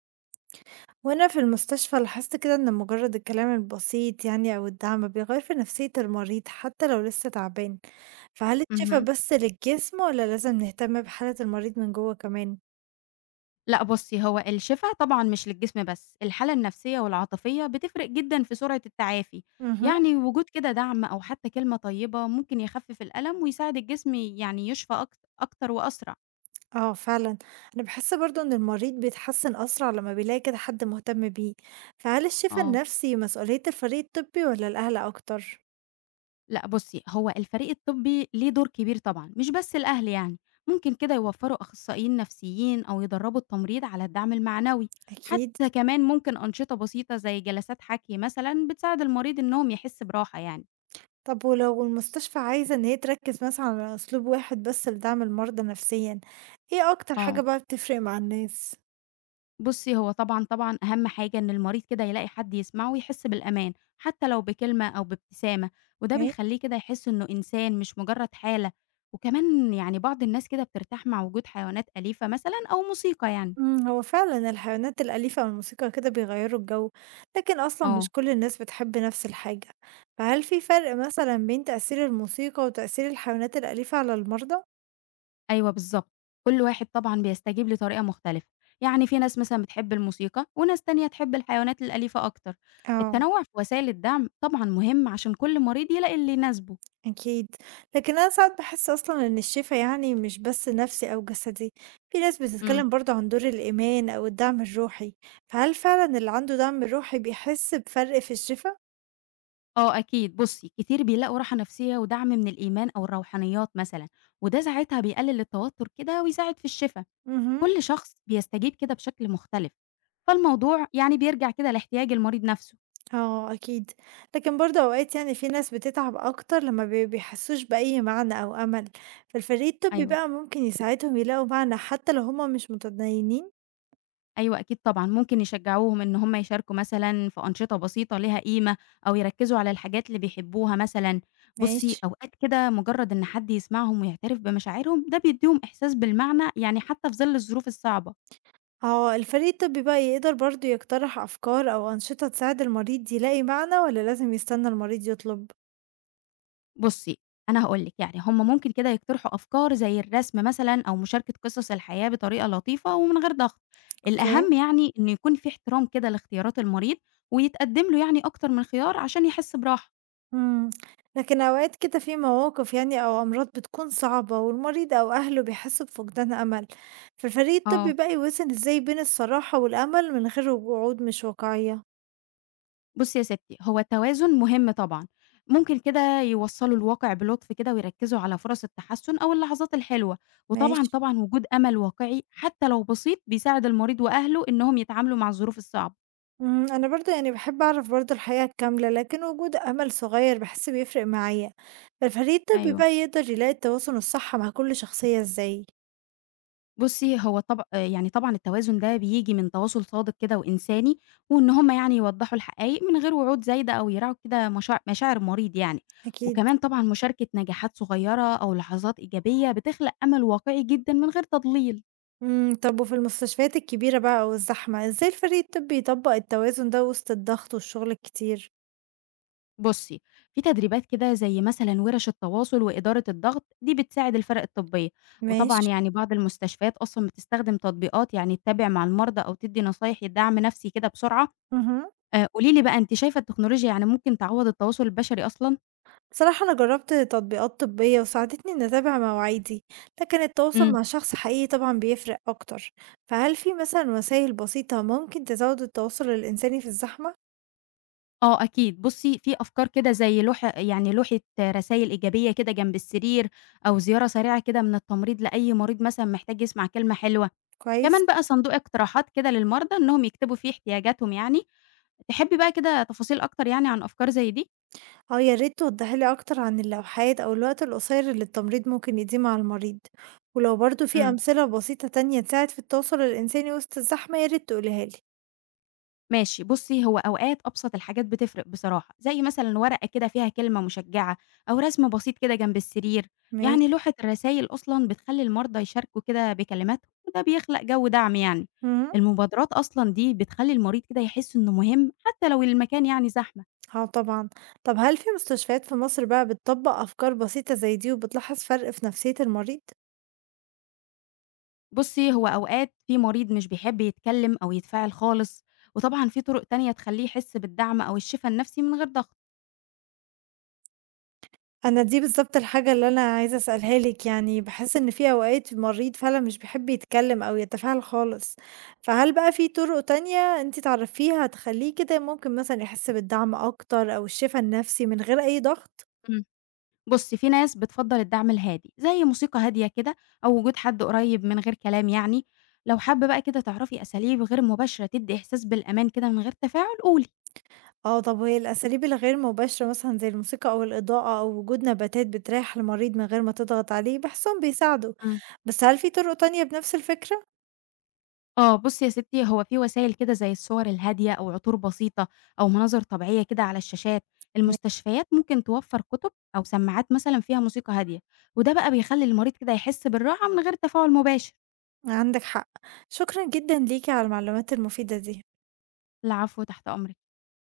وأنا في المستشفى لاحظت كده إن مجرد الكلام البسيط يعني أو الدعم بيغير في نفسية المريض حتى لو لسه تعبان. فهل الشفا اهم. بس للجسم ولا لازم نهتم بحالة المريض من جوه كمان؟ لأ بُصّي، هو الشفا طبعًا مش للجسم بس، الحالة النفسية والعاطفية بتفرق جدًا في سرعة التعافي، مهم. يعني وجود كده دعم أو حتى كلمة طيبة ممكن يخفف الألم ويساعد الجسم يعني يشفى أكتر وأسرع. اه، فعلا. أنا بحس برضو إن المريض بيتحسن أسرع لما بيلاقي كده حد مهتم بيه. فهل الشفا آه. النفسي مسؤولية الفريق الطبي ولا الأهل أكتر؟ لأ بُصّي، هو الفريق الطبي ليه دور كبير طبعًا، مش بس الأهل يعني، ممكن كده يوفّروا أخصائيين نفسيين أو يدرّبوا التمريض على الدعم المعنوي، أكيد. حتى كمان ممكن أنشطة بسيطة زي جلسات حَكي مثلًا بتساعد المريض إنهم يحس براحة يعني. طب ولو المستشفى عايزة إن هي تركز مثلًا على أسلوب واحد بس لدعم المرضى نفسيًا، إيه أكتر حاجة آه. بقى بتفرق مع الناس؟ بُصّي، هو طبعًا، طبعًا أهم حاجة إن المريض كده يلاقي حد يسمعه ويحس بالأمان، حتى لو بكلمة أو بابتسامة، وده إيه؟ بيخلّيه كده يحس إنه إنسان مش مجرد حالة، وكمان يعني بعض الناس كده بترتاح مع وجود حيوانات أليفة مثلًا أو موسيقى يعني. هو فعلًا الحيوانات الأليفة والموسيقى كده بيغيّروا الجو، لكن أصلًا مش آه، كل الناس بتحب نفس الحاجة. فهل في فرق مثلًا بين تأثير الموسيقى وتأثير الحيوانات الأليفة على المرضى؟ أيوه بالضبط، كل واحد طبعًا بيستجيب لطريقة مختلفة، يعني في ناس مثلًا بتحب الموسيقى، وناس تانية تحب الحيوانات الأليفة أكتر. آه. التنوع في وسائل الدعم طبعًا مهم عشان كل مريض يلاقي اللي يناسبه. أكيد. لكن أنا ساعات بحس أصلا إن الشفا يعني مش بس نفسي أو جسدي. في ناس إمم. بتتكلم برضه عن دور الإيمان أو الدعم الروحي. فهل فعلا اللي عنده دعم روحي بيحس بفرق في الشفا؟ آه أكيد بُصّي، كتير بيلاقوا راحة نفسية ودعم من الإيمان أو الروحانيات مثلًا، وده ساعتها بيقلل التوتر كده ويساعد في الشفا، امم. كل شخص بيستجيب كده بشكل مختلف، فالموضوع يعني بيرجع كده لاحتياج المريض نفسه. اه، أكيد. لكن برضه أوقات يعني في ناس بتتعب أكتر لما بيحسوش بأي معنى أو أمل. فالفريق الطبي أيوه، بقى ممكن يساعدهم يلاقوا معنى حتى لو هما مش متدينين. أيوه أكيد طبعًا، ممكن يشجعوهم إن هم يشاركوا مثلًا في أنشطة بسيطة ليها قيمة، أو يركزوا على الحاجات اللي بيحبوها مثلًا. ماشي. بُصّي، أوقات كده مجرد إن حد يسمعهم ويعترف بمشاعرهم، ده بيديهم إحساس بالمعنى يعني حتى في ظل الظروف الصعبة. هو الفريق الطبي بقى يقدر برضه يقترح أفكار أو أنشطة تساعد المريض يلاقي معنى ولا لازم يستنى المريض يطلب؟ بُصّي، أنا هاقول لِك، يعني هم ممكن كده يقترحوا أفكار زي الرسم مثلًا أو مشاركة قصص الحياة بطريقة لطيفة ومن غير ضغط، اوكي. الأهم يعني إنه يكون في احترام كده لاختيارات المريض ويتقدّم له يعني أكتر من خيار عشان يحس براحة. مم. لكن أوقات كده في مواقف يعني أو أمراض بتكون صعبة والمريض أو أهله بيحسوا بفقدان أمل. فالفريق الطبي آه، بقى يوازن إزاي بين الصراحة والأمل من غير وعود مش واقعية؟ بُصّي يا ستي، هو التوازن مهم طبعًا، ممكن كده يوصّلوا الواقع بلطف كده ويركّزوا على فرص التحسّن أو اللحظات الحلوة، وطبعًا، ماشي. طبعًا وجود أمل واقعي حتى لو بسيط بيساعد المريض وأهله إنهم يتعاملوا مع الظروف الصعبة. مم. أنا برضو يعني بحب أعرف برضو الحقيقة الكاملة، لكن وجود أمل صغير بحس بيفرق معايا. فالفريق الطبي أيوه. بقى يقدر يلاقي التواصل الصح مع كل شخصية إزاي؟ بُصّي، هو طب يعني طبعًا التوازن ده بييجي من تواصل صادق كده وإنساني، وإن هم يعني يوضّحوا الحقايق من غير وعود زايدة أو يراعوا كده مشاعر المريض يعني، أكيد. وكمان طبعًا مشاركة نجاحات صغيّرة أو لحظات إيجابية بتخلق أمل واقعي جدًا من غير تضليل. طب وفي المستشفيات الكبيرة بقى أو الزحمة، إزاي الفريق الطبّي يطبّق التوازن ده وسط الضغط والشغل الكتير؟ بُصّي، في تدريبات كده زي مثلًا وِرَش التواصل وإدارة الضغط، دي بتساعد الفرق الطبية، وطبعًا ماشي. يعني بعض المستشفيات أصلًا بتستخدم تطبيقات يعني تتابع مع المرضى أو تدّي نصايح دعم نفسي كده بسرعة. اهم. قولي لي بقى أنتِ شايفة التكنولوجيا يعني ممكن تعوّض التواصل البشري أصلًا؟ بصراحة أنا جرّبت تطبيقات طبّية وساعدتني إني أتابع مواعيدي، لكن التواصل إمم. مع شخص حقيقي طبعًا بيفرق أكتر. فهل في مثلًا وسايل بسيطة ممكن تزوّد التواصل الإنساني في الزحمة؟ آه أكيد، بُصّي في أفكار كده زي لوحة رسايل إيجابية كده جنب السرير، أو زيارة سريعة كده من التمريض لأي مريض مثلًا محتاج يسمع كلمة حلوة، كويس. كمان بقى صندوق اقتراحات كده للمرضى إنهم يكتبوا فيه احتياجاتهم يعني، تحبي بقى كده تفاصيل أكتر يعني عن أفكار زي دي؟ آه، يا ريت توضحي لي أكتر عن اللوحات أو الوقت القصير اللي التمريض ممكن يقضيه مع المريض، ولو برضه في إمم. أمثلة بسيطة تانية تساعد في التواصل الإنساني وسط الزحمة يا ريت تقوليها لي. ماشي، بُصّي، هو أوقات أبسط الحاجات بتفرق بصراحة، زي مثلًا ورقة كده فيها كلمة مشجّعة أو رسم بسيط كده جنب السرير، يعني ماشي. لوحة الرسايل أصلًا بتخلّي المرضى يشاركوا كده بكلماتهم وده بيخلق جو دعم يعني، امم. المبادرات أصلًا دي بتخلّي المريض كده يحس إنه مهم حتى لو المكان يعني زحمة، اه، طبعا. طب هل في مستشفيات في مصر بقى بتطبق أفكار بسيطة زي دي وبتلاحظ فرق في نفسية المريض؟ بُصّي، هو أوقات في مريض مش بيحب يتكلم أو يتفاعل خالص، وطبعًا في طرق تانية تخلّيه يحس بالدعم أو الشفا النفسي من غير ضغط. أنا دي بالضبط الحاجة اللي أنا عايزة أسألها لِك، يعني باحس إن في أوقات المريض فعلًا مش بيحب يتكلّم أو يتفاعل خالص، فهل بقى في طُرق تانية أنتِ تعرفيها تخلّيه كده ممكن مثلًا يحس بالدعم أكتر أو الشفا النفسي من غير أي ضغط؟ بُصّي، في ناس بتفضّل الدعم الهادي، زي موسيقى هادية كده أو وجود حد قريب من غير كلام يعني، لو حابة بقى كده تعرفي أساليب غير مباشرة تدّي إحساس بالأمان كده من غير تفاعل قولي. آه، طَب وهي الأساليب الغير مباشرة مثلًا زي الموسيقى أو الإضاءة أو وجود نباتات بتريّح المريض من غير ما تضغط عليه، باحسهم بيساعدوا، إمم. بس هل في طُرق تانية بنفس الفكرة؟ آه، بُصّي يا ستّي، هو في وسايل كده زي الصور الهادية أو عطور بسيطة أو مناظر طبيعية كده على الشاشات، م. المستشفيات ممكن توفّر كُتب أو سماعات مثلًا فيها موسيقى هادية، وده بقى بيخلّي المريض كده يحس بالراحة من غير تفاعل مباشر. عندِك حق، شكرًا جدًا ليكِ على المعلومات المفيدة دي. العفو، تحت أمرِك.